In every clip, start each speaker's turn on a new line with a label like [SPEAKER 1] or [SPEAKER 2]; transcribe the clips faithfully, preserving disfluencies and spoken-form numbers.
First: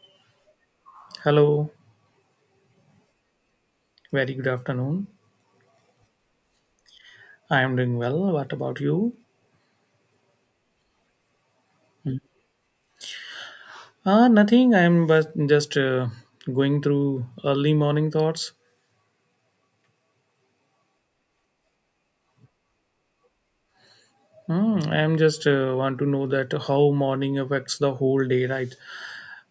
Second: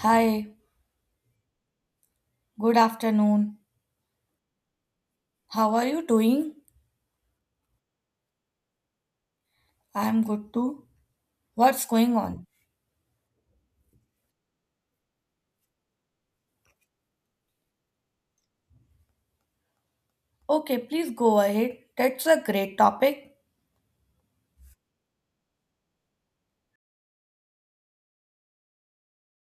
[SPEAKER 1] Hi,
[SPEAKER 2] Hello,
[SPEAKER 1] good afternoon.
[SPEAKER 2] very good afternoon.
[SPEAKER 1] How are you doing?
[SPEAKER 2] I am doing well. What about you?
[SPEAKER 1] I'm good too. What's going on?
[SPEAKER 2] Ah, nothing. I am but just uh, going through early morning thoughts.
[SPEAKER 1] Okay, please go ahead. That's a great topic.
[SPEAKER 2] Hmm, I am just uh, want to know that how morning affects the whole day, right?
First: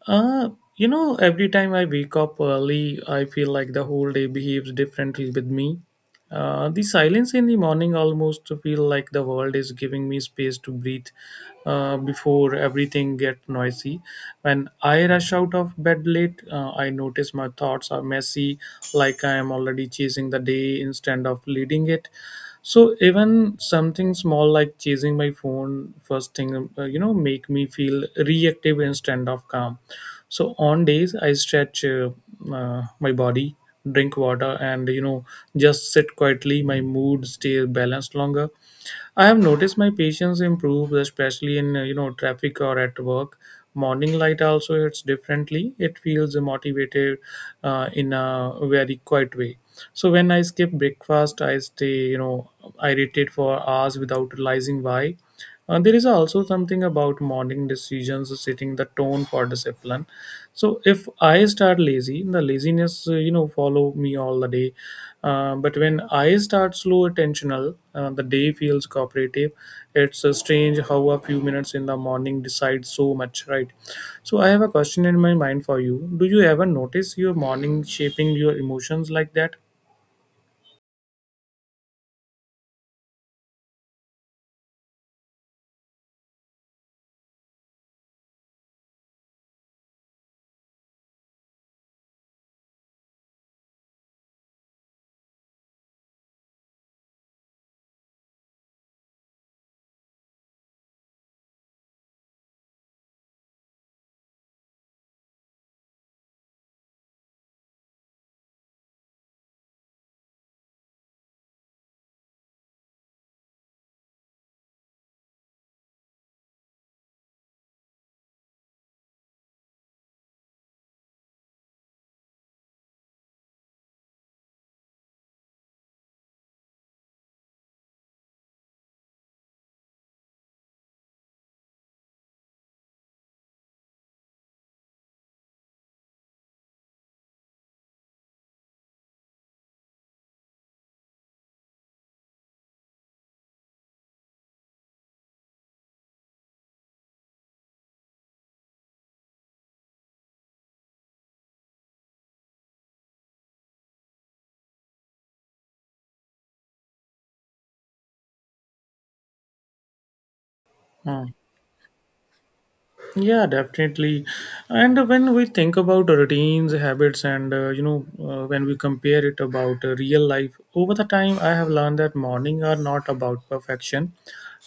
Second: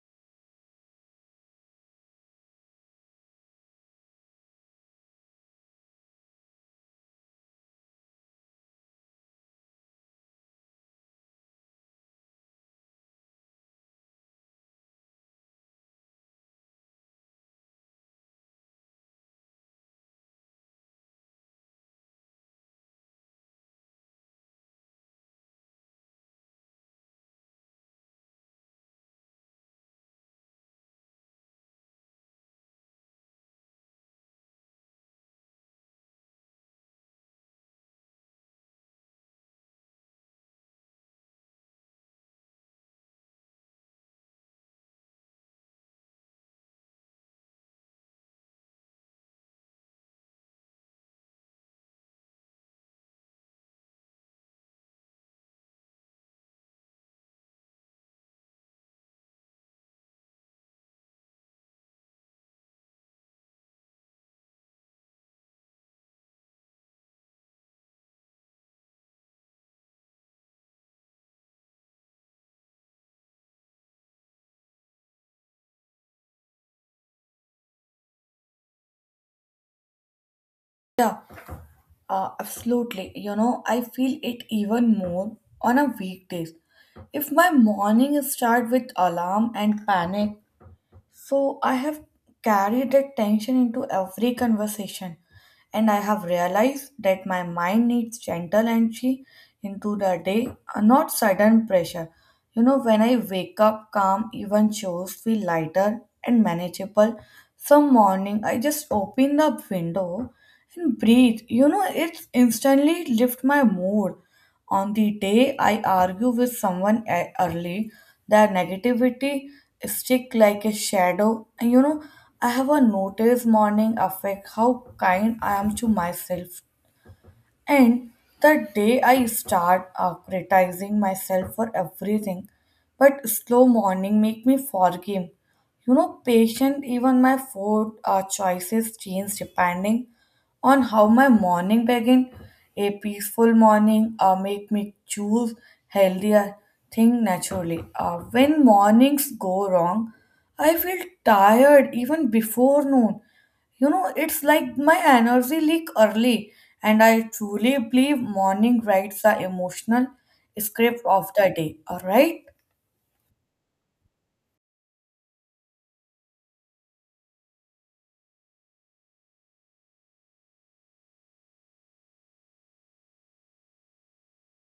[SPEAKER 2] Uh, you know, every time I wake up early, I feel like the whole day behaves differently with me. Uh, the silence in the morning almost feel like the world is giving me space to breathe uh, before everything get noisy. When I rush out of bed late, uh, I notice my thoughts are messy, like I am already chasing the day instead of leading it. So even something small like chasing my phone first thing, uh, you know, make me feel reactive instead of calm. So on days I stretch uh, uh, my body, drink water, and you know, just sit quietly, my mood stays balanced longer. I have noticed my patience improves, especially in uh, you know, traffic or at work. Morning light also hits differently. It feels motivated uh, in a very quiet way. So when I skip breakfast, I stay, you know, irritated for hours without realizing why. Uh, there is also something about morning decisions setting the tone for discipline. So if I start lazy, the laziness uh, you know, follow me all the day. Uh, but when I start slow attentional, uh, the day feels cooperative. It's uh, strange how a few minutes in the morning decide so much, right? So I have a question in my mind for you. Do you ever notice your morning shaping your emotions like that?
[SPEAKER 1] Yeah, uh, absolutely. You know, I feel it even more on a weekdays. If my morning start with alarm and panic, so I have carried that tension into every conversation, and I have realized that my mind needs gentle entry into the day, uh, not sudden pressure. You know, when I wake up calm, even chores feel lighter and manageable. Some morning, I just open the window and breathe. You know, it instantly lift my mood. On the day I argue with someone e- early, the negativity stick like a shadow. And you know, I have a noticed morning affect how kind I am to myself, and the day I start uh, criticizing myself for everything, but slow morning make me forgive. You know, patient, even my food uh, choices change depending on how my morning begin. A peaceful morning uh, make me choose healthier thing naturally. Uh, when mornings go wrong, I feel tired even before noon. You know, it's like my energy leak early, and I truly believe morning writes the emotional script
[SPEAKER 2] Hmm.
[SPEAKER 1] of the day. All right.
[SPEAKER 2] Yeah, definitely. And when we think about routines, habits, and uh, you know, uh, when we compare it about uh, real life over the time, I have learned that morning are not about perfection,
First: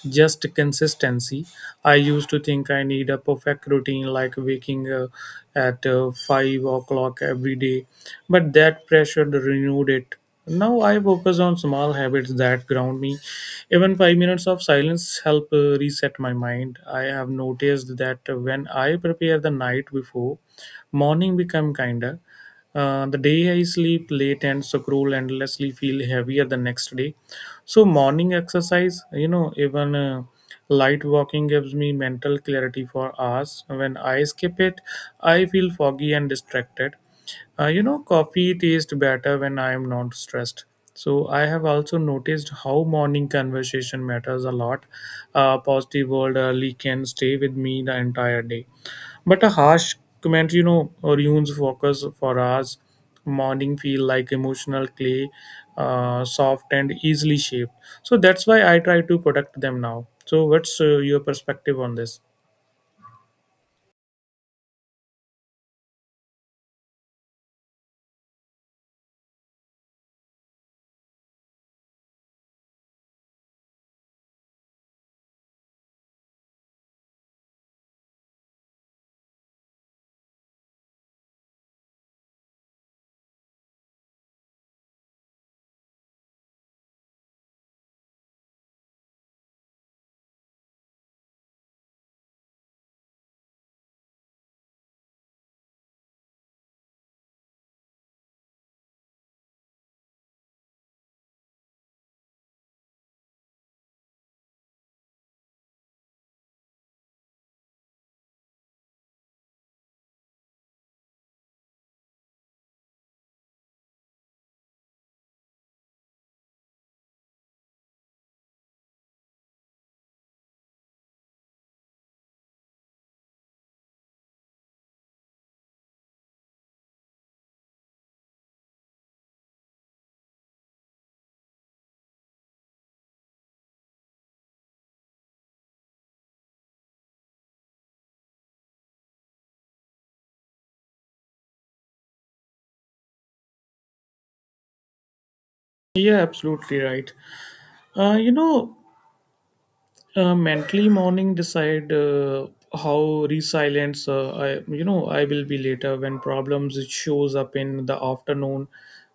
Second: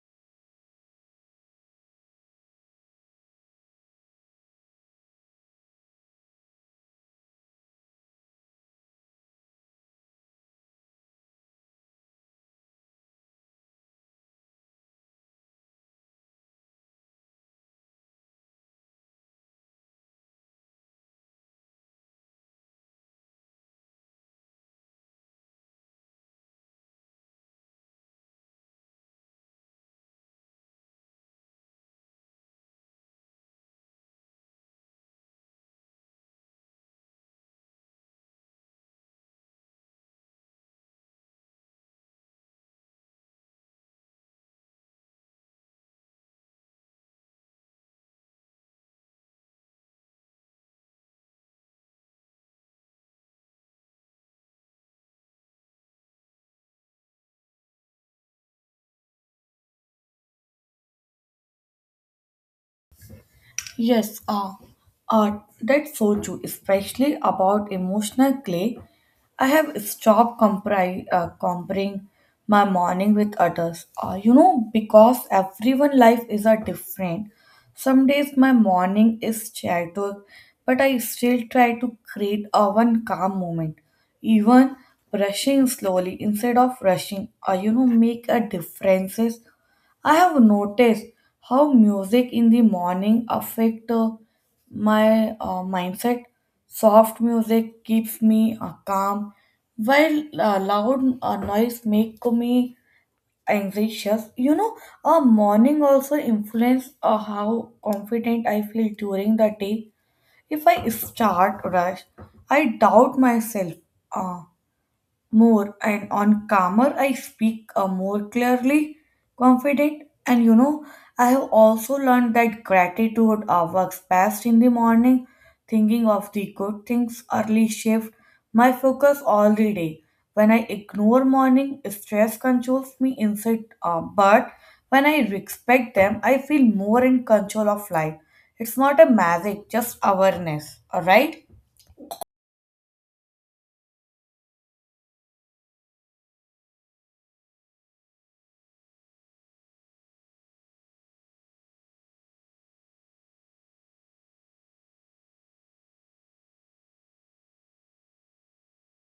[SPEAKER 2] just consistency. I used to think I need a perfect routine like waking uh, at uh, five o'clock every day, but that pressure renewed it. Now I focus on small habits that ground me. Even five minutes of silence help uh, reset my mind. I have noticed that when I prepare the night before, morning become kinder. Uh, the day I sleep late and scroll endlessly feel heavier the next day. So morning exercise, you know, even uh, light walking gives me mental clarity for hours. When I skip it, I feel foggy and distracted. Uh, you know, coffee tastes better when I am not stressed. So I have also noticed how morning conversation matters a lot. Uh, positive word early can stay with me the entire day, but a harsh comment, you know, ruins focus for us. Morning feel like emotional clay, uh, soft and easily shaped. So that's why I try to protect them now. So what's uh, your perspective on this?
[SPEAKER 1] Yes, uh, uh, that's so true, especially about emotional clay. I have stopped compri- uh, comparing my morning with others, uh, you know, because everyone' life is a different. Some days my morning is chaotic, but I still try to create a one calm moment. Even brushing slowly instead of rushing, uh, you know, make a differences. I have noticed how music in the morning affect uh, my uh, mindset. Soft music keeps me uh, calm, while uh, loud uh, noise make me anxious. You know, uh, morning also influence uh, how confident I feel during the day. If I start rush, I doubt myself. Uh, More and on calmer I speak uh, more clearly confident. And you know, I have also learned that gratitude uh, works best in the morning. Thinking of the good things early shift my focus all the day. When I ignore morning, stress controls me inside, uh, but when I respect them, I feel more in control of life. It's not a magic, just awareness. All right.
[SPEAKER 2] Yeah, absolutely right. Uh, you know, uh, mentally morning decide uh, how resilient uh, I, you know, I will be later when problems it shows up in the afternoon.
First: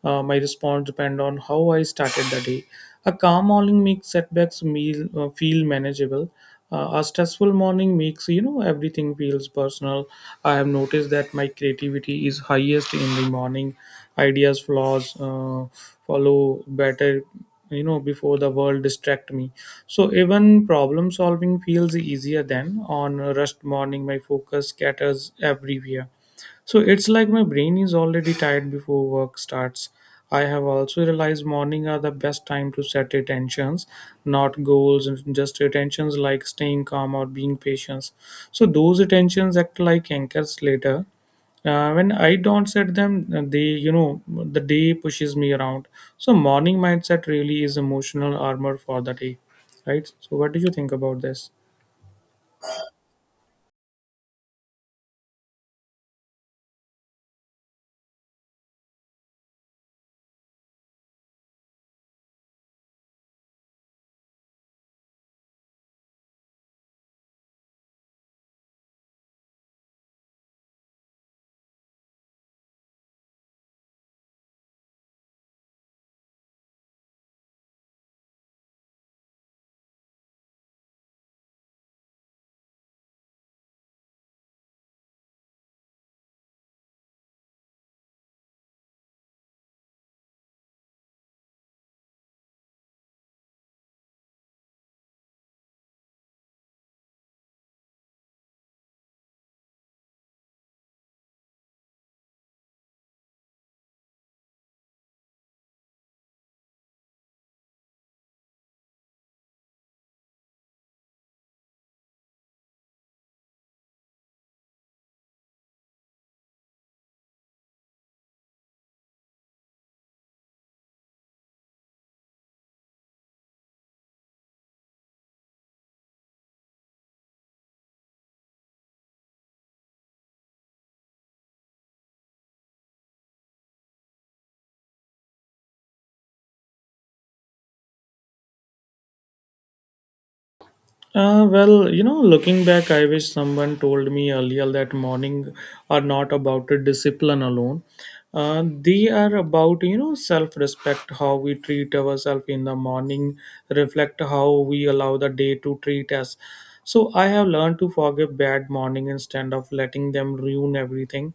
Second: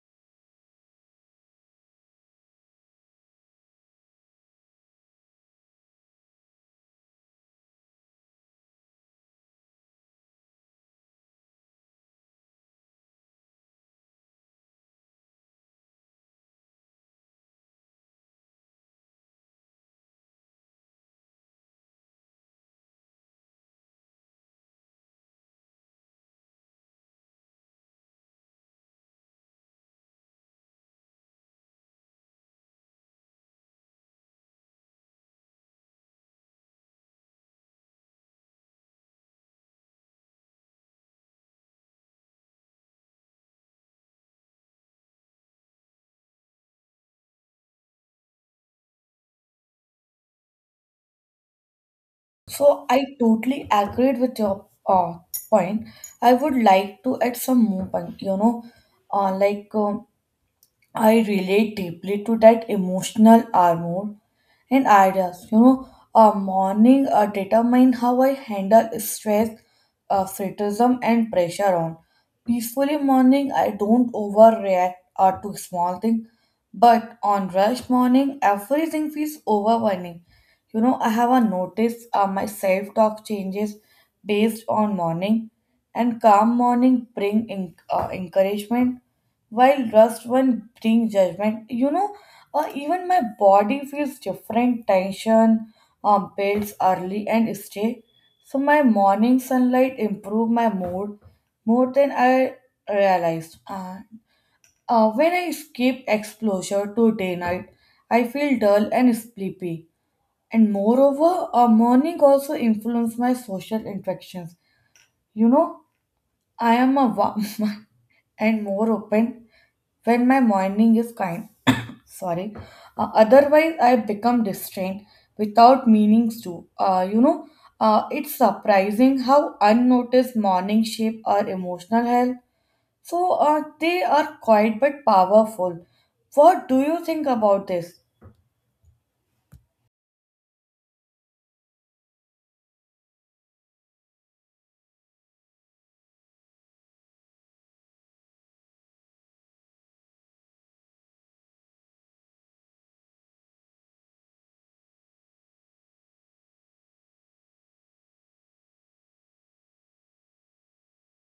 [SPEAKER 2] Uh, my response depend on how I started the day. A calm morning makes setbacks meal, uh, feel manageable. Uh, a stressful morning makes, you know, everything feels personal. I have noticed that my creativity is highest in the morning. Ideas flaws uh, follow better, you know, before the world distract me. So even problem solving feels easier than on a rushed morning my focus scatters everywhere. So it's like my brain is already tired before work starts. I have also realized morning are the best time to set attentions, not goals, and just attentions like staying calm or being patient. So those attentions act like anchors later. Uh, when I don't set them, uh, they, you know, the day pushes me around. So morning mindset really is emotional armor for the day, right? So what do you think about this?
[SPEAKER 1] So I totally agreed with your uh, point. I would like to add some more point, you know, uh, like um I relate deeply to that emotional armor and ideas. You know, a morning uh, determine how I handle stress, uh, criticism, and pressure on. Peacefully morning, I don't overreact uh, to small things, but on rush morning, everything feels overwhelming. You know, I have a notice uh, my self talk changes based on morning, and calm morning bring in, uh, encouragement, while rust one bring judgment. You know, or even my body feels different. Tension um, builds early and stay. So my morning sunlight improve my mood more than I realized. And uh, when I skip exposure to day night, I feel dull and sleepy. And moreover, uh, morning also influence my social interactions. You know, I am a warm one and more open when my morning is kind. Sorry. Uh, otherwise, I become distrained without meanings to. Uh, you know, uh, it's surprising how unnoticed morning shape our emotional health. So uh, they are quiet but powerful. What do you think about this?
[SPEAKER 2] Uh, well, you know, looking back, I wish someone told me earlier that morning are not about a discipline alone. Uh, they are about, you know, self respect, how we treat ourselves in the morning, reflect how we allow the day to treat us. So I have learned to forgive bad morning instead of letting them ruin everything.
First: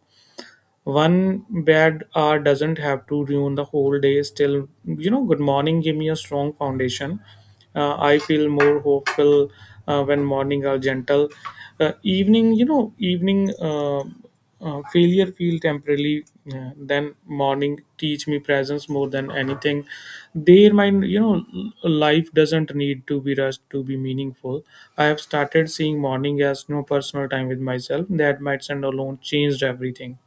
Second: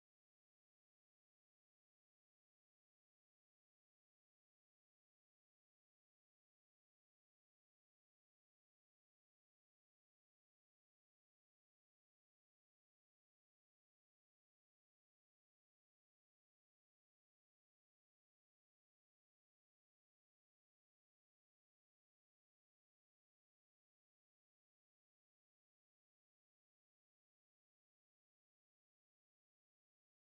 [SPEAKER 2] One bad hour doesn't have to ruin the whole day. Still, you know, good morning give me a strong foundation. Uh, I feel more hopeful uh, when morning are gentle. Uh, evening, you know, evening uh, uh, failure feel temporarily. Uh, then morning teach me presence more than anything. Their mind, you know, l- life doesn't need to be rushed to be meaningful. I have started seeing morning as no personal time with myself. That might and alone changed everything.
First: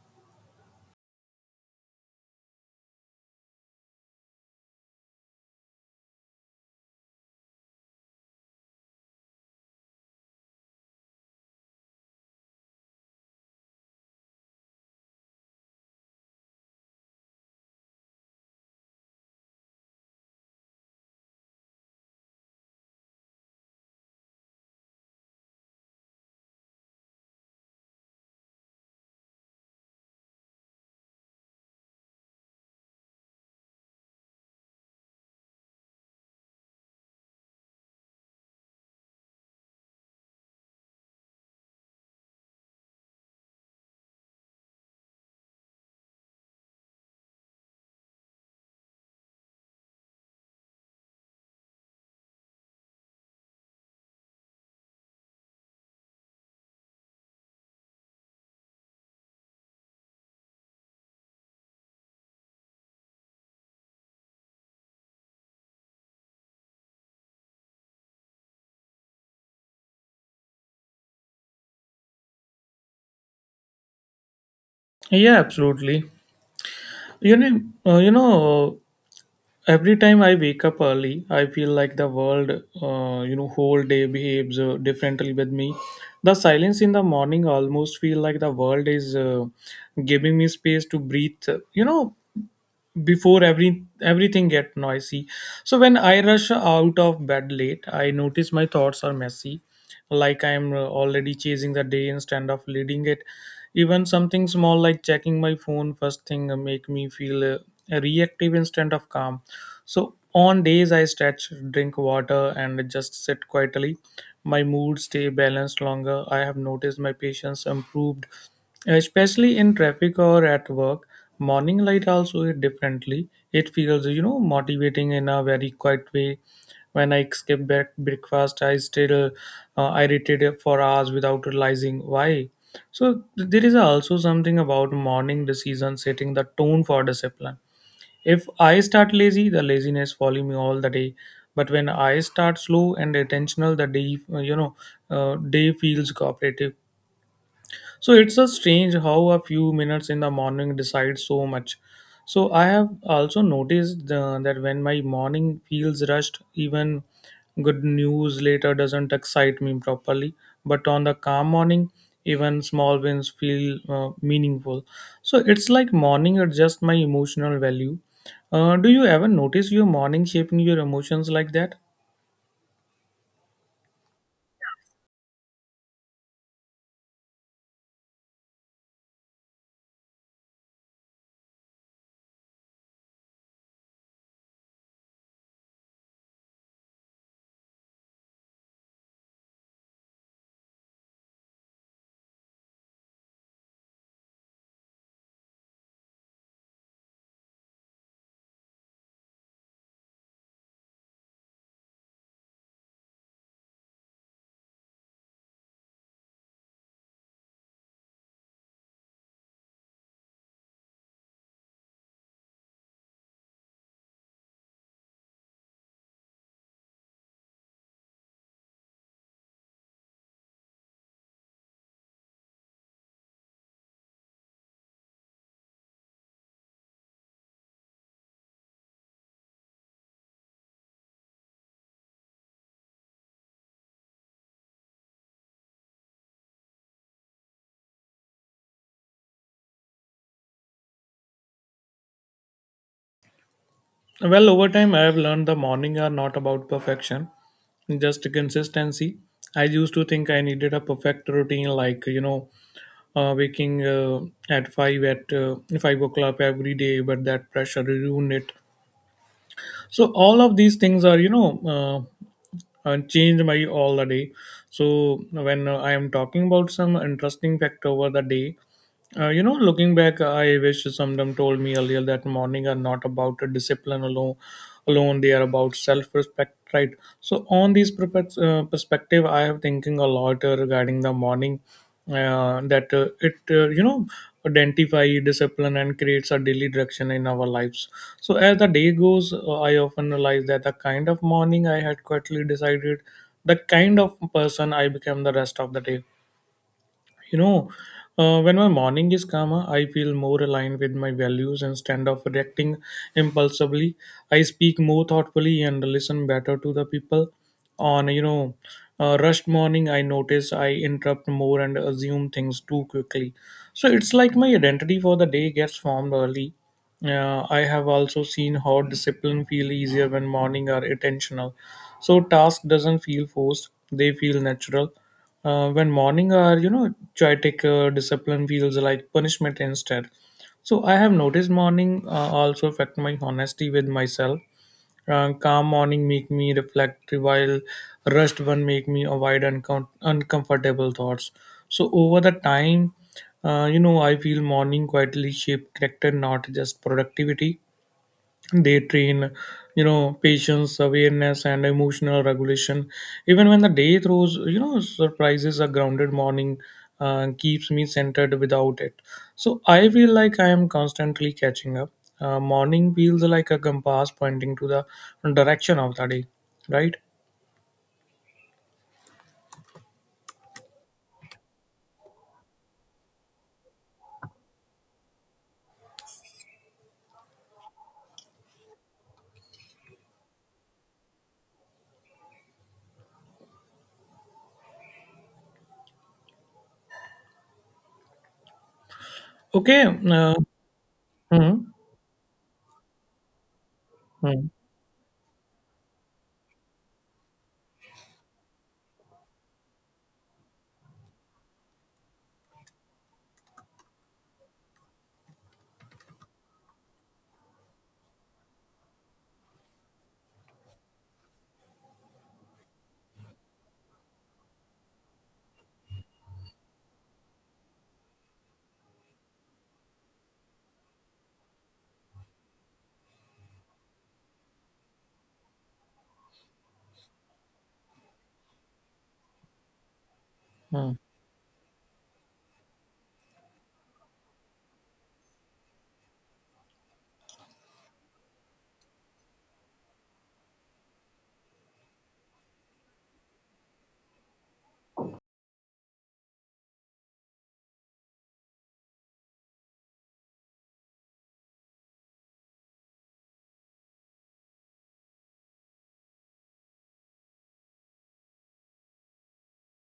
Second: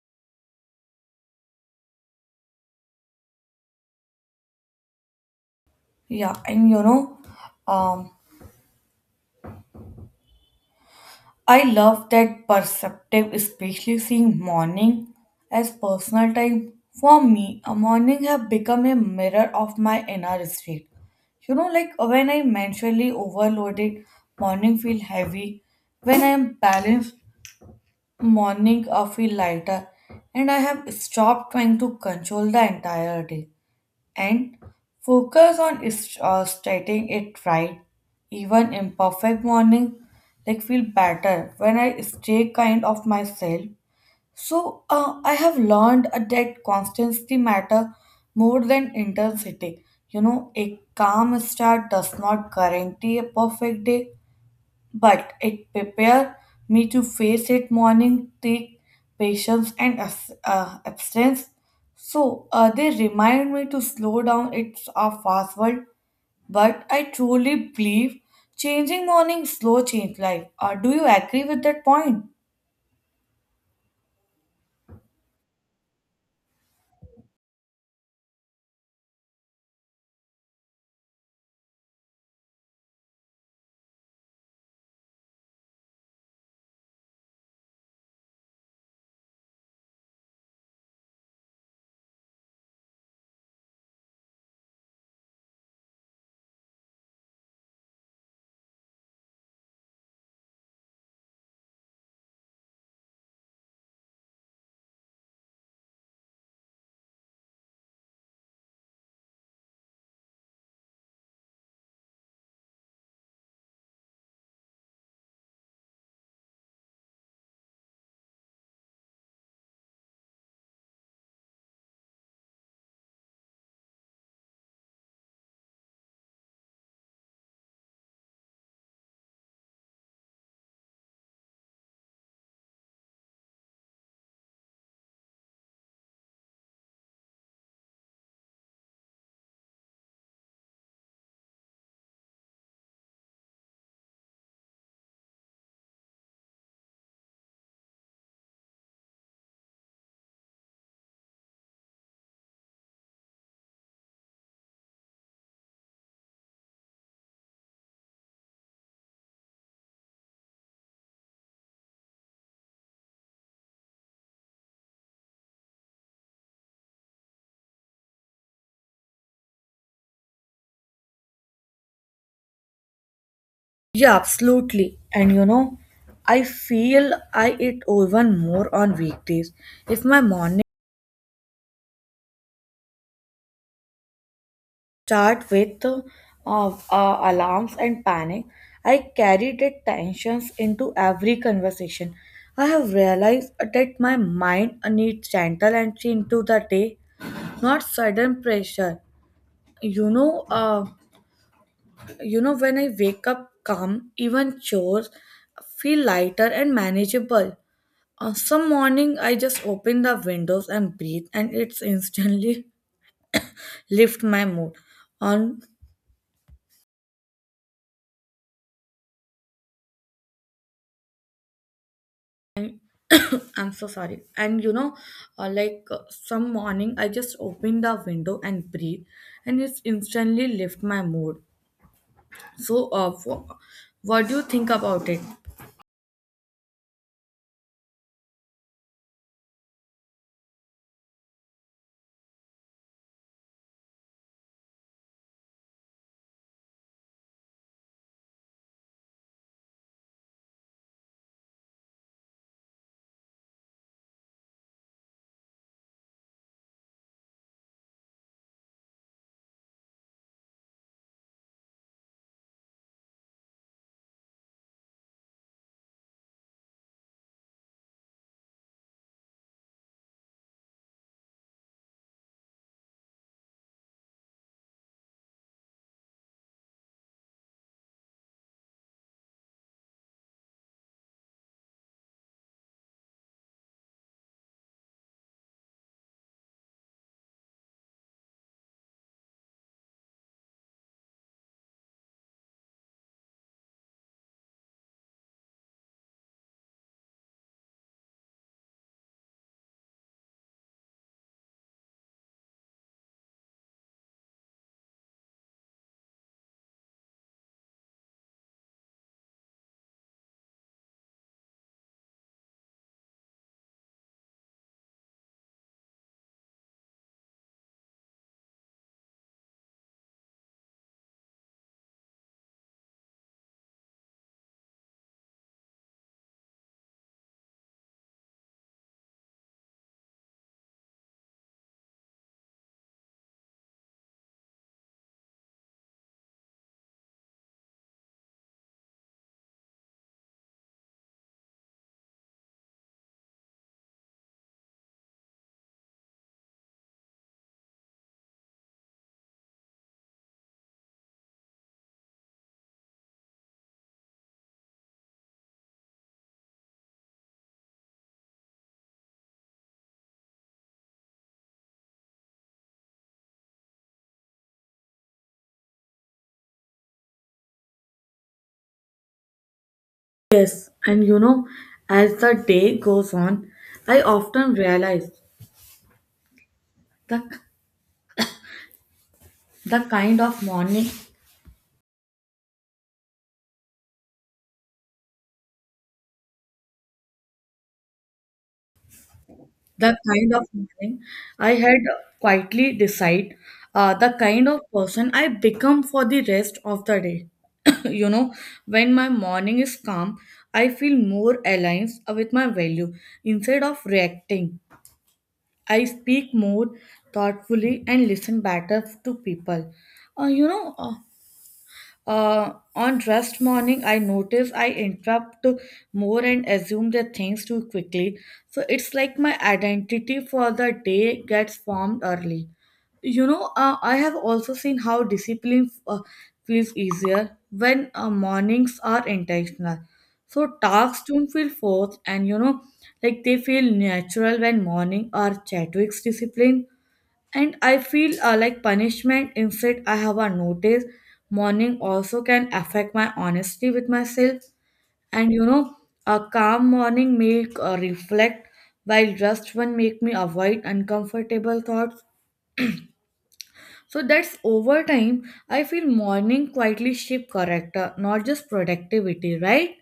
[SPEAKER 1] Yeah, and you know, um, I love that perspective, especially seeing morning as personal time. For me, a morning have become a mirror of my inner state. You know, like when I'm mentally overloaded, morning feel heavy. When I'm balanced, morning I feel lighter, and I have stopped trying to control the entire day and focus on is- uh, stating it right. Even imperfect morning, like feel better when I stay kind of myself. So uh, I have learned uh, that constancy matter more than intensity. You know, a calm start does not guarantee a perfect day, but it prepared me to face it. Morning take patience and abs- uh, abstinence. So uh, they remind me to slow down. It's a fast world, but I truly believe changing morning slow change life. Uh, do you agree with that point?
[SPEAKER 2] Yeah, absolutely. You know, uh, you know, every time I wake up early, I feel like the world, uh, you know, whole day behaves uh, differently with me. The silence in the morning almost feel like the world is uh, giving me space to breathe. You know, before every everything get noisy. So when I rush out of bed late, I notice my thoughts are messy, like I'm uh, already chasing the day instead of leading it. Even something small like checking my phone first thing, uh, make me feel uh, reactive instead of calm. So on days I stretch, drink water, and just sit quietly, my mood stay balanced longer. I have noticed my patience improved, especially in traffic or at work. Morning light also hit differently. It feels, you know, motivating in a very quiet way. When I skip back breakfast, I still uh, irritated for hours without realizing why. So th- there is also something about morning decision setting the tone for discipline. If I start lazy, the laziness follow me all the day. But when I start slow and intentional, the day, you know, uh, day feels cooperative. So it's a strange how a few minutes in the morning decide so much. So I have also noticed uh, that when my morning feels rushed, even good news later doesn't excite me properly. But on the calm morning, even small wins feel uh, meaningful. So it's like morning adjusts my emotional value. Uh, do you ever notice your morning shaping your emotions like that?
[SPEAKER 1] Yeah, absolutely. And you know, I feel I eat even more on weekdays. If my morning start with uh, uh, alarms and panic. I carried that tensions into every conversation. I have realized that my mind needs gentle entry into the day, not sudden pressure. You know, uh, you know when I wake up calm, even chores feel lighter and manageable. On some morning, I just open the windows and breathe, and it's instantly lift my mood. On I'm so sorry. And you know, uh, like uh, some morning, I just opened the window and breathe, and it's instantly lift my mood. So, uh, wh- what do you think about it?
[SPEAKER 2] Well, over time, I have learned the morning are not about perfection, just consistency. I used to think I needed a perfect routine like, you know, uh, waking uh, at 5 at uh, five o'clock every day, but that pressure ruined it. So all of these things are, you know, uh, uh, change my all the day. So when uh, I am talking about some interesting fact over the day, uh, you know, looking back, I wish someone told me earlier that morning are not about discipline alone. Alone they are about self-respect, right? So on these perpec- uh, perspective I have thinking a lot uh, regarding the morning, uh, that uh, it, uh, you know, identify discipline and creates a daily direction in our lives. So as the day goes, uh, I often realize that the kind of morning I had quietly decided the kind of person I became the rest of the day. You know, uh, when my morning is calmer, I feel more aligned with my values instead of reacting impulsively. I speak more thoughtfully and listen better to the people. On, you know, uh, rushed morning, I notice I interrupt more and assume things too quickly. So it's like my identity for the day gets formed early. Uh, I have also seen how discipline feel easier when morning are intentional. So task doesn't feel forced, they feel natural. Uh, when morning are, you know, chaotic, uh, discipline feels like punishment instead. So I have noticed morning uh, also affect my honesty with myself. Uh, calm morning make me reflect, while rushed one make me avoid uncom- uncomfortable thoughts. So over the time, uh, you know, I feel morning quietly shape character, not just productivity. They train, you know, patience, awareness, and emotional regulation. Even when the day throws, you know, surprises, a grounded morning uh, keeps me centered. Without it, so I feel like I am constantly catching up. Uh, morning feels like a compass pointing to the direction of the day, right?
[SPEAKER 1] Yes, and you know, as the day goes on, I often realize the the kind of morning,
[SPEAKER 2] Okay.
[SPEAKER 1] the kind
[SPEAKER 2] Uh,
[SPEAKER 1] of morning I
[SPEAKER 2] hmm,
[SPEAKER 1] had quietly decide uh, the
[SPEAKER 2] hmm,
[SPEAKER 1] kind of person I become for the rest of the day. You know, when my morning is calm, I feel more aligned with my value. Instead of reacting, I speak more thoughtfully and listen better to people. Uh, you know, uh, uh, on rest morning, I notice I interrupt more and assume the things too quickly. So it's like my identity for the day gets formed early. You know, uh, I have also seen how discipline uh, feels easier when uh, mornings are intentional. So
[SPEAKER 2] hmm.
[SPEAKER 1] tasks don't feel forced, and you know, like they feel natural when morning or Chadwick's discipline. And I feel uh, like punishment instead. I have a notice morning also can affect my honesty with myself. And you know, a calm morning make uh, reflect, while just one make me avoid uncomfortable thoughts. So that's over time I feel morning quietly shape character, not just productivity, right?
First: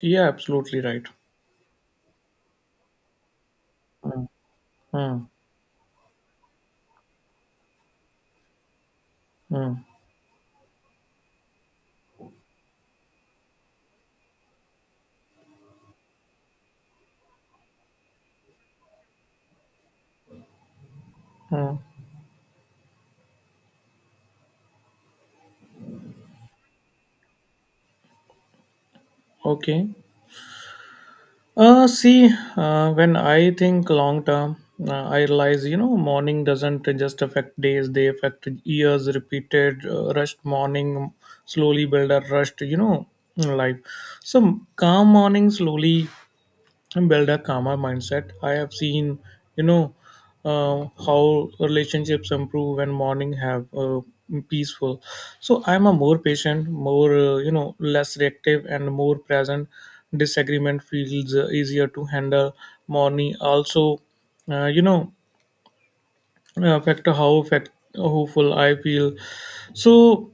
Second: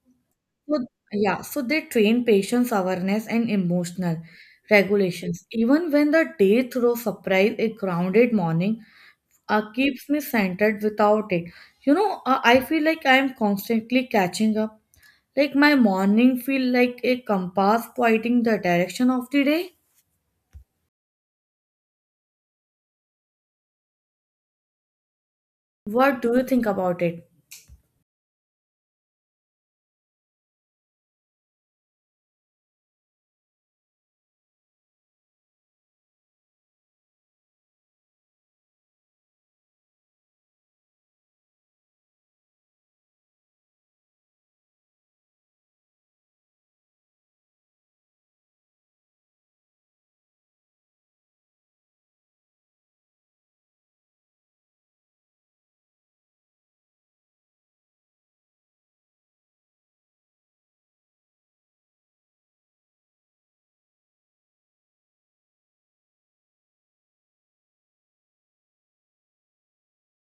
[SPEAKER 2] Yeah,
[SPEAKER 1] So
[SPEAKER 2] absolutely right.
[SPEAKER 1] yeah, so they train patience, awareness, and emotional
[SPEAKER 2] Hmm, hmm,
[SPEAKER 1] regulations. Even when the day throws surprise, a grounded morning uh,
[SPEAKER 2] hmm,
[SPEAKER 1] keeps me centered without it. You know, uh, I feel like I am constantly catching up. Like my morning feel like a compass pointing the direction of the day.
[SPEAKER 2] hmm.
[SPEAKER 1] What do you think about it?
[SPEAKER 2] Okay. Uh, see, uh, when I think long term, uh, I realize, you know, morning doesn't just affect days, they affect years. Repeated uh, rushed morning slowly build a rushed, you know, life. So calm morning slowly and build a calmer mindset. I have seen, you know, uh, how relationships improve when morning have uh, peaceful. So I'm a more patient, more, uh, you know, less reactive and more present. Disagreement feels uh, easier to handle. Morning also, uh, you know, affect how affect hopeful I feel. So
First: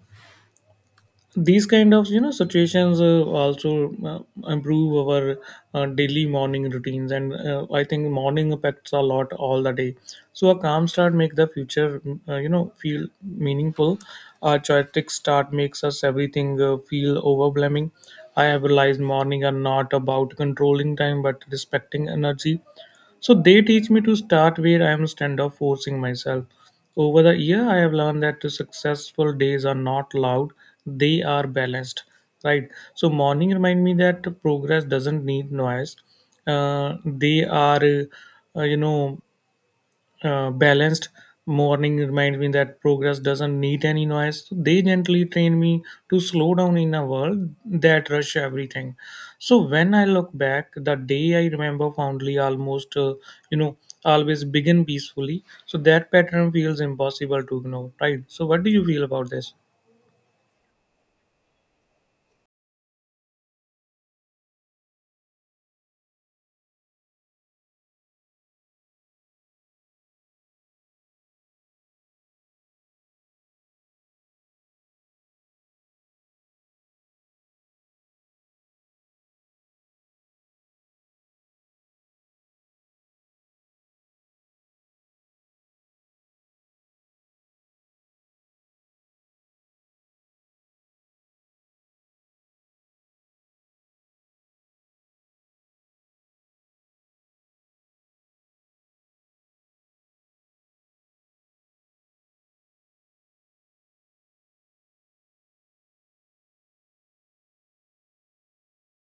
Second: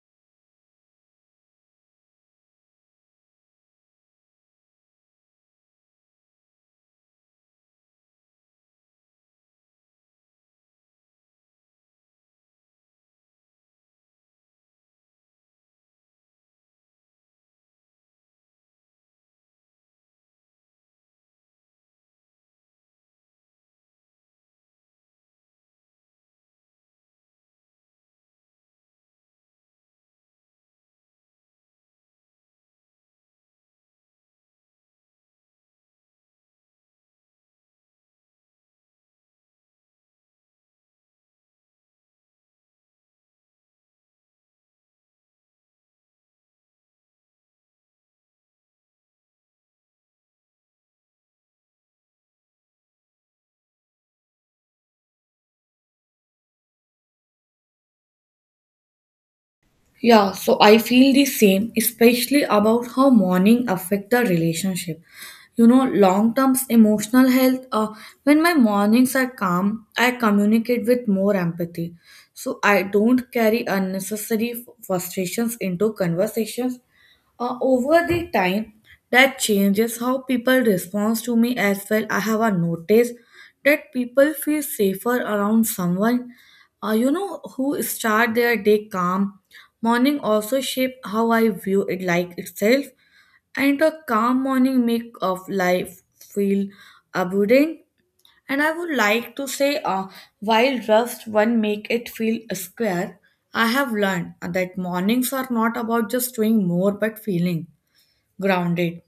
[SPEAKER 2] these kind of you know situations uh, also uh, improve our uh, daily morning routines and uh, I think morning affects a lot all the day. So a calm start make the future, uh, you know feel meaningful. A chaotic start makes us everything uh, feel overwhelming. I have realized morning are not about controlling time but respecting energy, so they teach me to start where I am instead of forcing myself. Over the year, I have learned that the successful days are not loud; they are balanced. Right. So morning remind me that progress doesn't need noise. Uh, they are, uh, you know, uh, balanced. Morning reminds me that progress doesn't need any noise. So they gently train me to slow down in a world that rush everything. So when I look back, the day I remember fondly almost, uh, you know, always begin peacefully. So that pattern feels impossible to ignore, right? So what do you feel about this?
[SPEAKER 1] Yeah, so I feel the same, especially about how morning affect the relationship. You know, long term emotional health. Uh, when my mornings are calm, I communicate with more empathy. So I don't carry unnecessary frustrations into conversations. Uh, over the time, that changes how people respond to me as well. I have a notice that people feel safer around someone uh, you know, who start their day calm. Morning also shape how I view it like itself, and a calm morning make of life feel abundant. And I would like to say, uh, while rust one make it feel square, I have learned that mornings are not about just doing more but feeling grounded,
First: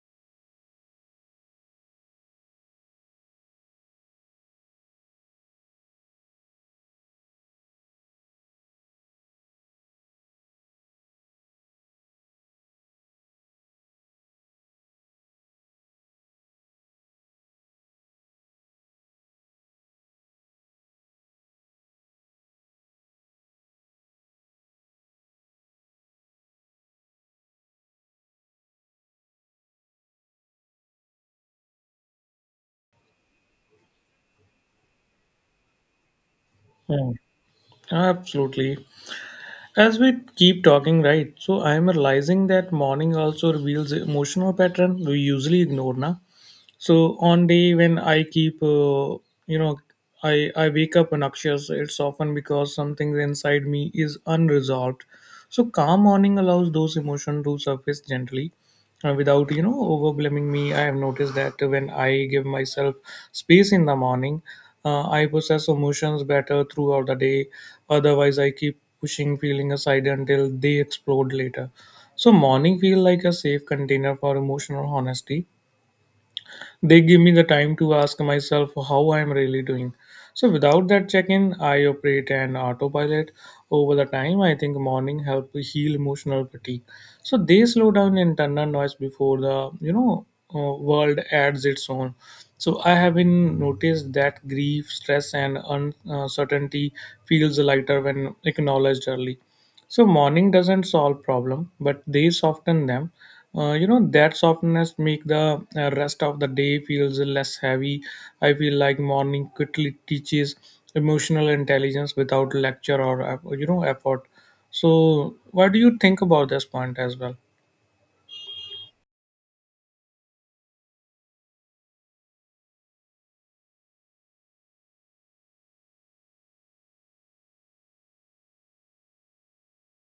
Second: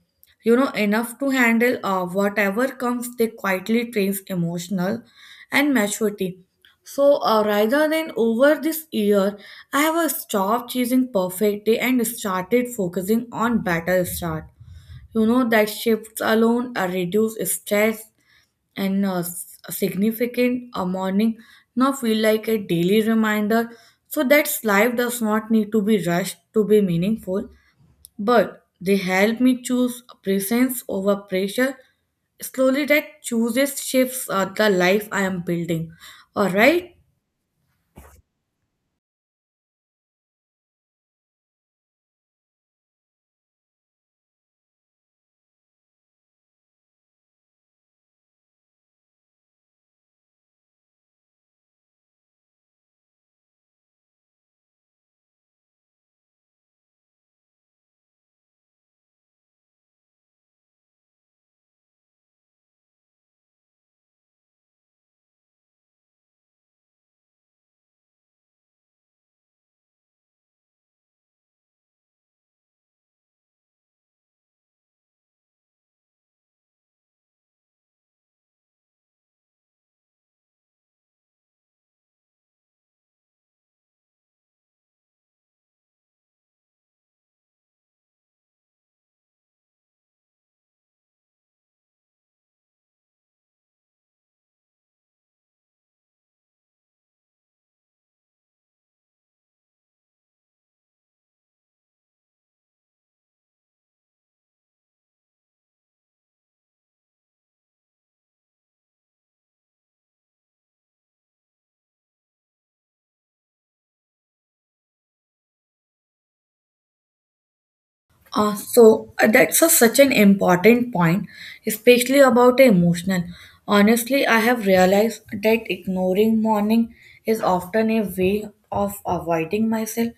[SPEAKER 1] you know, enough to handle uh, whatever comes. They quietly trains emotional and maturity. So uh, rather than over this year, I have uh, stopped chasing perfect day and started focusing on better start. You know, that shifts alone uh, reduce stress, and uh, s- significant uh, morning now feel like a daily reminder, so that life does not need to be rushed to be meaningful, but they help me choose presence over pressure. Slowly, that chooses shifts uh, the life I am building. All right.
[SPEAKER 2] Hmm. Absolutely. As we keep talking, right? So I am realizing that morning also reveals emotional pattern we usually ignore, na? So on day when I keep, uh, you know, I I wake up anxious. It's often because something inside me is unresolved. So calm morning allows those emotions to surface gently, uh, without you know overblaming me. I have noticed that when I give myself space in the morning, uh, I process emotions better throughout the day. Otherwise, I keep pushing feeling aside until they explode later. So morning feel like a safe container for emotional honesty. They give me the time to ask myself how I'm really doing. So without that check-in, I operate an autopilot. Over the time, I think morning help heal emotional fatigue. So they slow down internal noise before the you know uh, world adds its own. So I have been noticed that grief, stress, and uncertainty feels lighter when acknowledged early. So morning doesn't solve problem, but they soften them. Uh, you know that softness make the uh, rest of the day feels less heavy. I feel like morning quickly teaches emotional intelligence without lecture or eff- you know effort. So, what do you think about this point as well?
[SPEAKER 1] Uh, so uh, that's a, such an important point, especially about emotional. Honestly, I have realized that ignoring morning is often a way of avoiding myself.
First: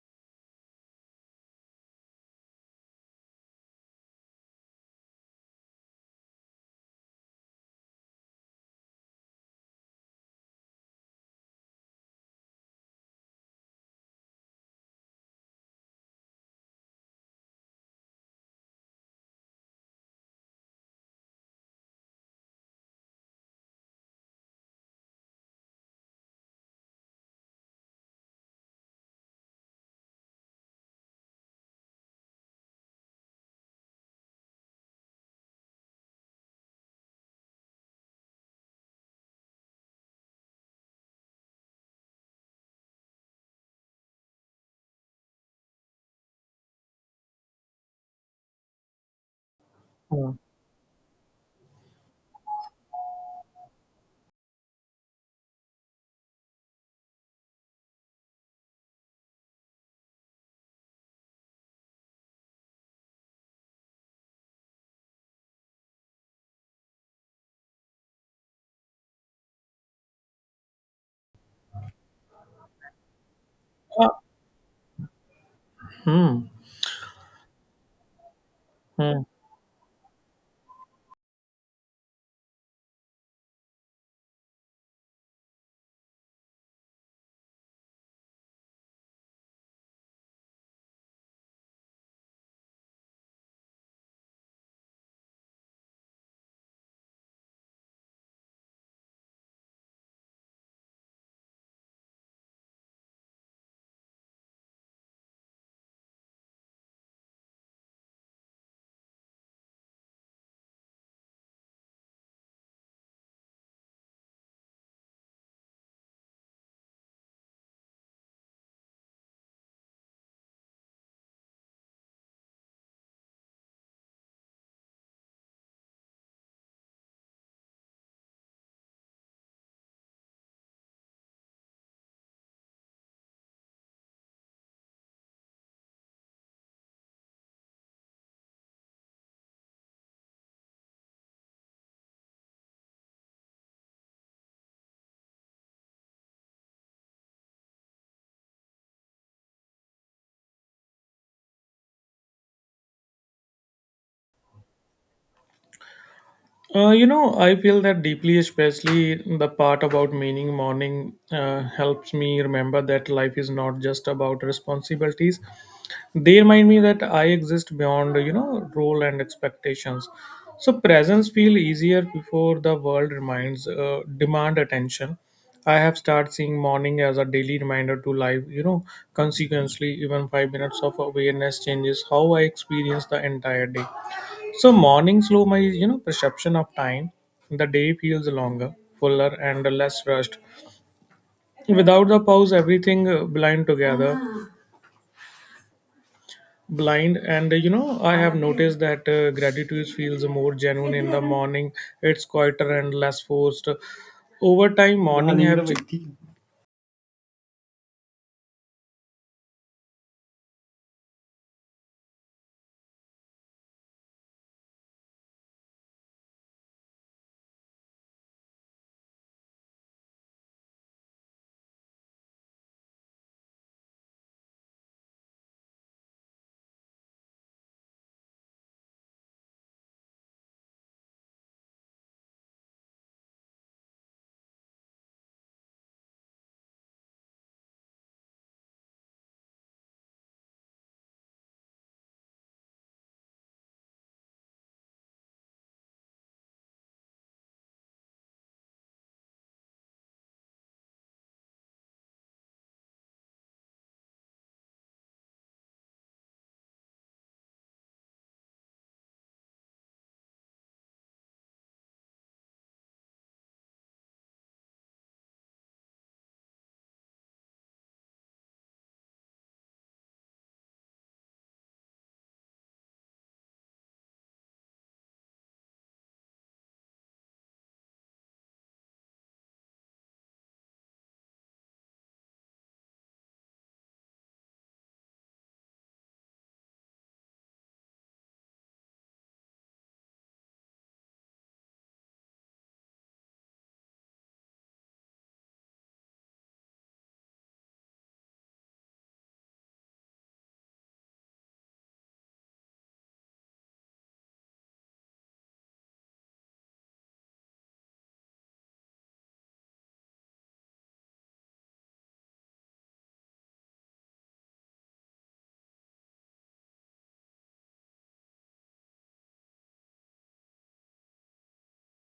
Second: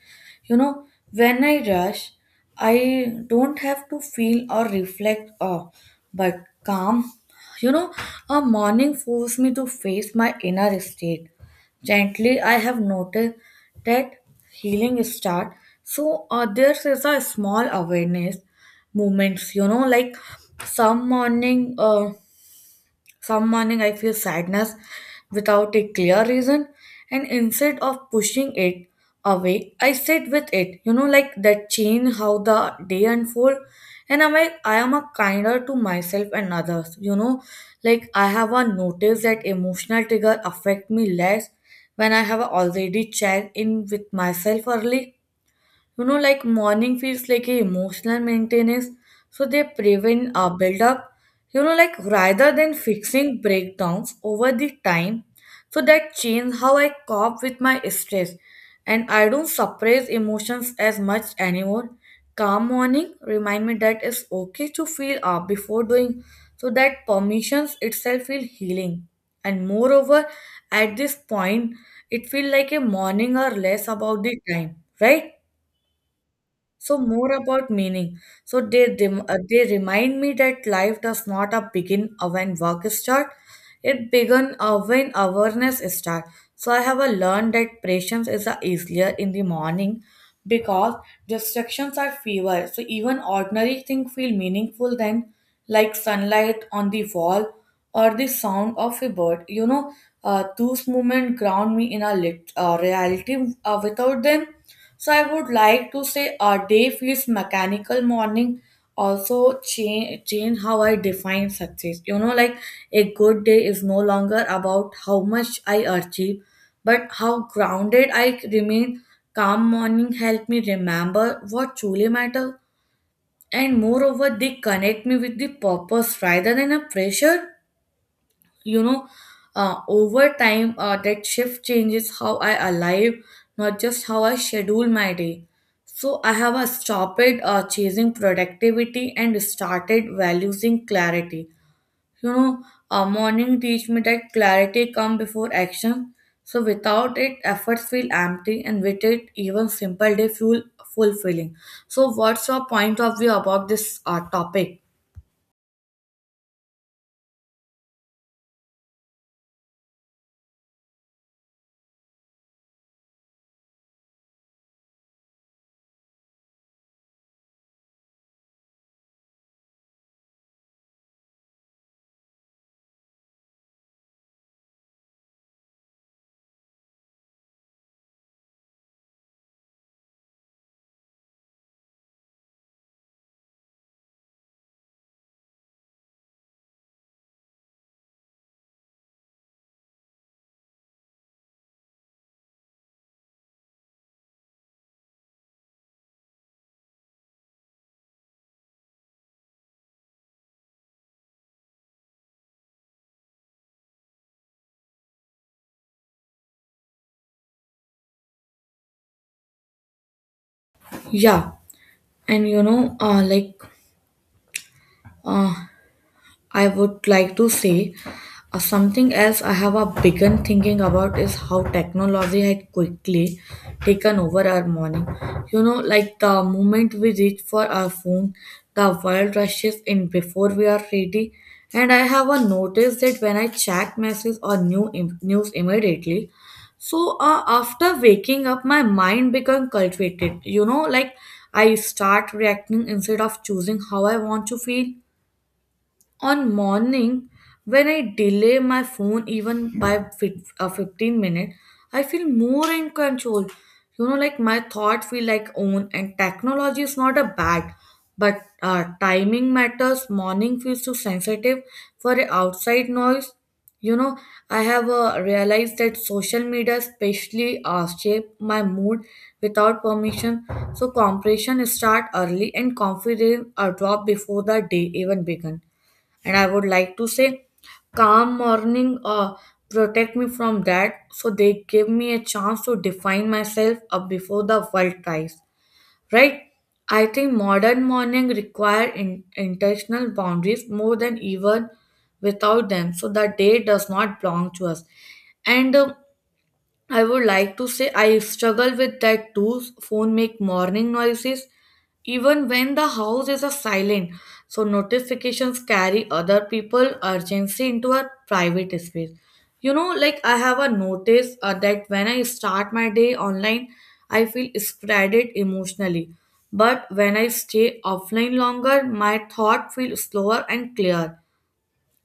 [SPEAKER 1] You know, when I rush, I don't have to feel or reflect, uh, but calm. You know, a morning forced me to face my inner state gently. I have noticed that healing start. So uh, there is a small awareness moments, you know, like some morning. Uh, some morning I feel sadness without a clear reason, and instead of pushing it away, I sit with it. You know, like that change how the day unfold, and am I I am a kinder to myself and others. You know, like I have a notice that emotional trigger affect me less when I have already checked in with myself early. You know, like morning feels like a emotional maintenance, so they
[SPEAKER 2] Hmm.
[SPEAKER 1] prevent a buildup, you know, like rather than fixing breakdowns over the time. So that change how I cope with my stress, and I don't suppress emotions as much anymore. Calm morning remind me that it's okay to feel up before doing, so that permissions itself feel healing. And moreover, at this point, it feel like a morning or less
[SPEAKER 2] Uh,
[SPEAKER 1] about the time, right? So more about meaning. So they
[SPEAKER 2] hmm.
[SPEAKER 1] rem- uh, they remind me that life does not uh, begin uh, when work start. It began uh, when awareness start. So I have uh, learned that patience is uh, easier in the morning because distractions are fewer. So even ordinary things feel meaningful then, like sunlight on the wall or the sound of a bird. You know, uh, those moments ground me in a lit- uh, reality. Uh, without them so I would like to say a day feels mechanical morning also change change how I define success. You know, like a good day is no longer about how much I achieve, but how grounded I remain. Calm morning help me remember what truly matters, and moreover they connect me with the purpose rather than a pressure, you know uh, over time uh, that shift changes how I alive, not just how I schedule my day. So I have uh, stopped uh, chasing productivity and started valuing clarity, you know uh, morning teach me that clarity come before action. So without it efforts feel empty and with it even simple day feel fulfilling. So what's your point of view about this uh, topic?
[SPEAKER 2] Uh, you know, I feel that deeply, especially the part about meaning. Morning uh, helps me remember that life is not just about responsibilities. They remind me that I exist beyond, you know, role and expectations. So presence feel easier before the world reminds uh, demand attention. I have started seeing morning as a daily reminder to life. You know, consequently, even five minutes of awareness changes how I experience the entire day. So morning slow my you know perception of time. The day feels longer, fuller, and less rushed. Without the pause, everything uh, blind together, blind. And uh, you know, I have noticed that uh, gratitude feels more genuine in the morning. It's quieter and less forced. Over time, morning have.
[SPEAKER 1] Yeah, and you know uh, like uh, I would like to say uh, something else I have a begun thinking about is how technology had quickly taken over our morning. You know, like the moment we reach for our phone, the world rushes in before we are ready. And I have a notice that when I check messages or new im- news immediately, so uh, after waking up, my mind become cultivated. You know, like I start reacting instead of choosing how I want to feel on morning. When I delay my phone even by fif- uh, fifteen minutes I feel more in control, you know, like my thought feel like own, and technology is not a bad but uh, timing matters. Morning feels too sensitive for a outside noise, you know. I have uh, realized that social media especially uh, shape my mood without permission. So compression start early and confidence uh, drop before the day even begin. And I would like to say, calm morning uh, protect me from that. So they give me a chance to define myself up before the world tries. Right? I think modern morning require in- intentional boundaries more than even without them. So the day does not belong to us. And uh, I would like to say I struggle with that too. Phone make morning noises even when the house is a silent. So notifications carry other people urgency into a private space. You know, like I have a notice uh, that when I start my day online, I feel spreaded emotionally. But when I stay offline longer, my thought feel slower and clear.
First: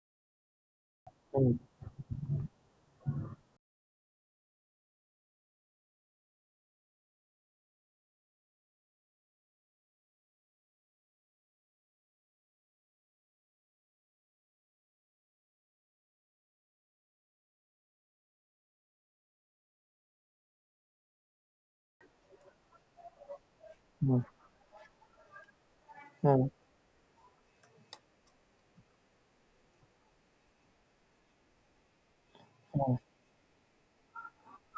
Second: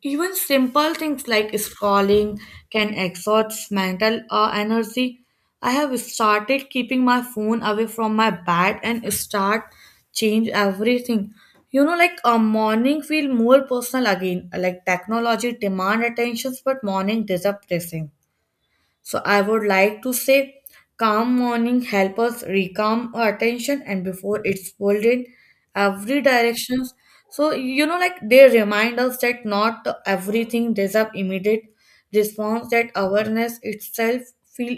[SPEAKER 1] Even simple things like
[SPEAKER 2] Hmm,
[SPEAKER 1] scrolling can exhaust mental uh, energy. I have started keeping my phone away from my bed and start change everything. You know, like a morning feel more personal again. Like technology demand attentions, but morning disappressing. So I would like to say calm morning help us recalm our attention and
[SPEAKER 2] hmm,
[SPEAKER 1] before it's pulled in every
[SPEAKER 2] hmm,
[SPEAKER 1] directions. So you know like they remind us that not everything deserves immediate response, that
[SPEAKER 2] hmm,
[SPEAKER 1] awareness itself feel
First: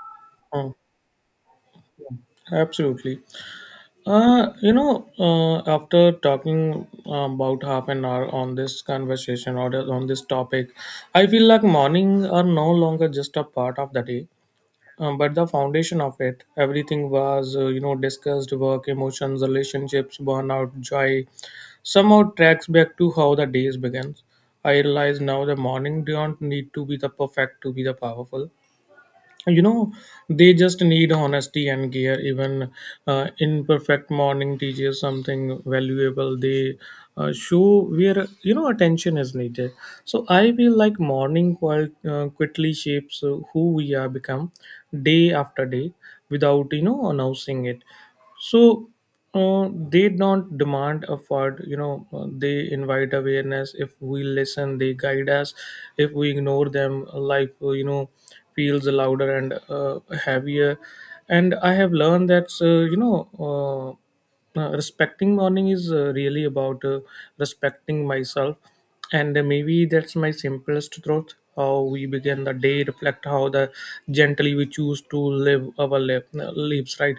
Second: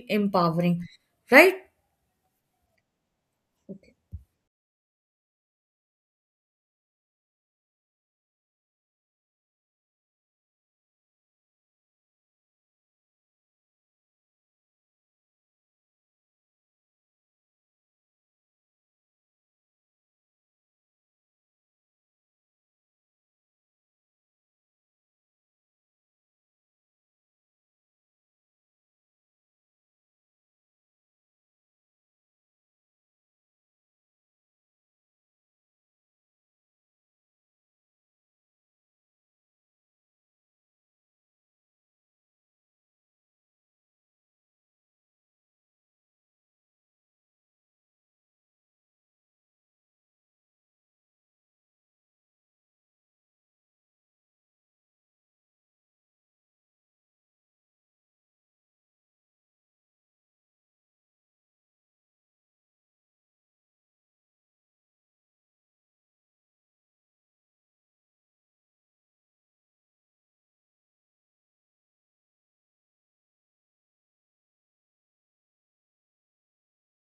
[SPEAKER 2] hmm.
[SPEAKER 1] empowering. Right?
[SPEAKER 2] Absolutely. Uh, you know, uh, after talking uh, about half an hour on this conversation or on this topic, I feel like morning are no longer just a part of the day, um, but the foundation of it. Everything was, uh, you know, discussed work, emotions, relationships, burnout, joy, somehow tracks back to how the days begins. I realize now the morning don't need to be the perfect to be the powerful, you know they just need honesty and gear. Even uh, imperfect morning teaches something valuable. They uh, show where you know attention is needed. So I feel like morning quite, uh, quickly shapes uh, who we are become day after day without you know announcing it. So uh, they don't demand effort, you know uh, they invite awareness. If we listen, they guide us. If we ignore them, life, uh, you know feels louder and uh, heavier. And I have learned that uh, you know uh, uh, respecting morning is uh, really about uh, respecting myself. And uh, maybe that's my simplest truth: how we begin the day reflect how the gently we choose to live our life, lives, right?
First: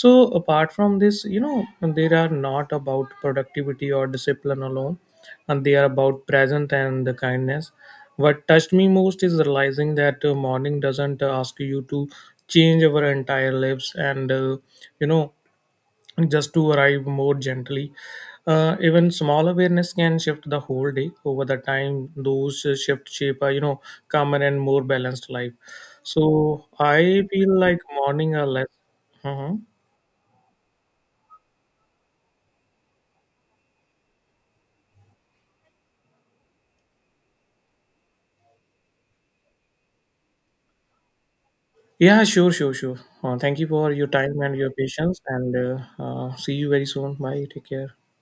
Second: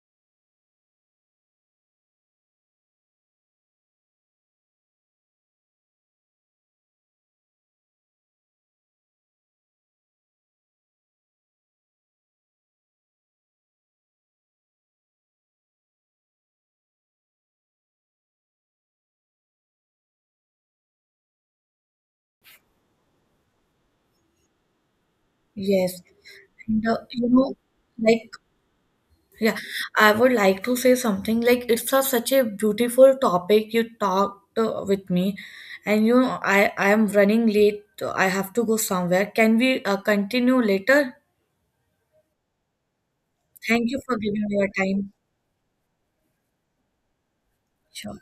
[SPEAKER 2] So apart from this, you know, they are not about productivity or discipline alone, and they are about present and the kindness. What touched me most is realizing that uh, morning doesn't uh, ask you to change our entire lives and uh, you know just to arrive more gently. Uh, even small awareness can shift the whole day. Over the time, those uh, shift shape a, you know calmer and more balanced life.
[SPEAKER 1] Yes.
[SPEAKER 2] So
[SPEAKER 1] And, uh,
[SPEAKER 2] I
[SPEAKER 1] you know
[SPEAKER 2] feel like
[SPEAKER 1] like
[SPEAKER 2] morning are less.
[SPEAKER 1] yeah,
[SPEAKER 2] Mhm.
[SPEAKER 1] I would like to say something like it's a, such a beautiful topic you talked uh, with me, and you know, I I am running late. uh, I have to go somewhere. Can we uh, continue later?
[SPEAKER 2] Yeah, sure, sure, sure. Uh, thank you
[SPEAKER 1] Thank
[SPEAKER 2] for
[SPEAKER 1] you
[SPEAKER 2] your
[SPEAKER 1] for
[SPEAKER 2] time
[SPEAKER 1] giving
[SPEAKER 2] and
[SPEAKER 1] me your
[SPEAKER 2] your
[SPEAKER 1] time.
[SPEAKER 2] patience, and uh, uh, see you very soon. Bye. Take care.
[SPEAKER 1] Sure.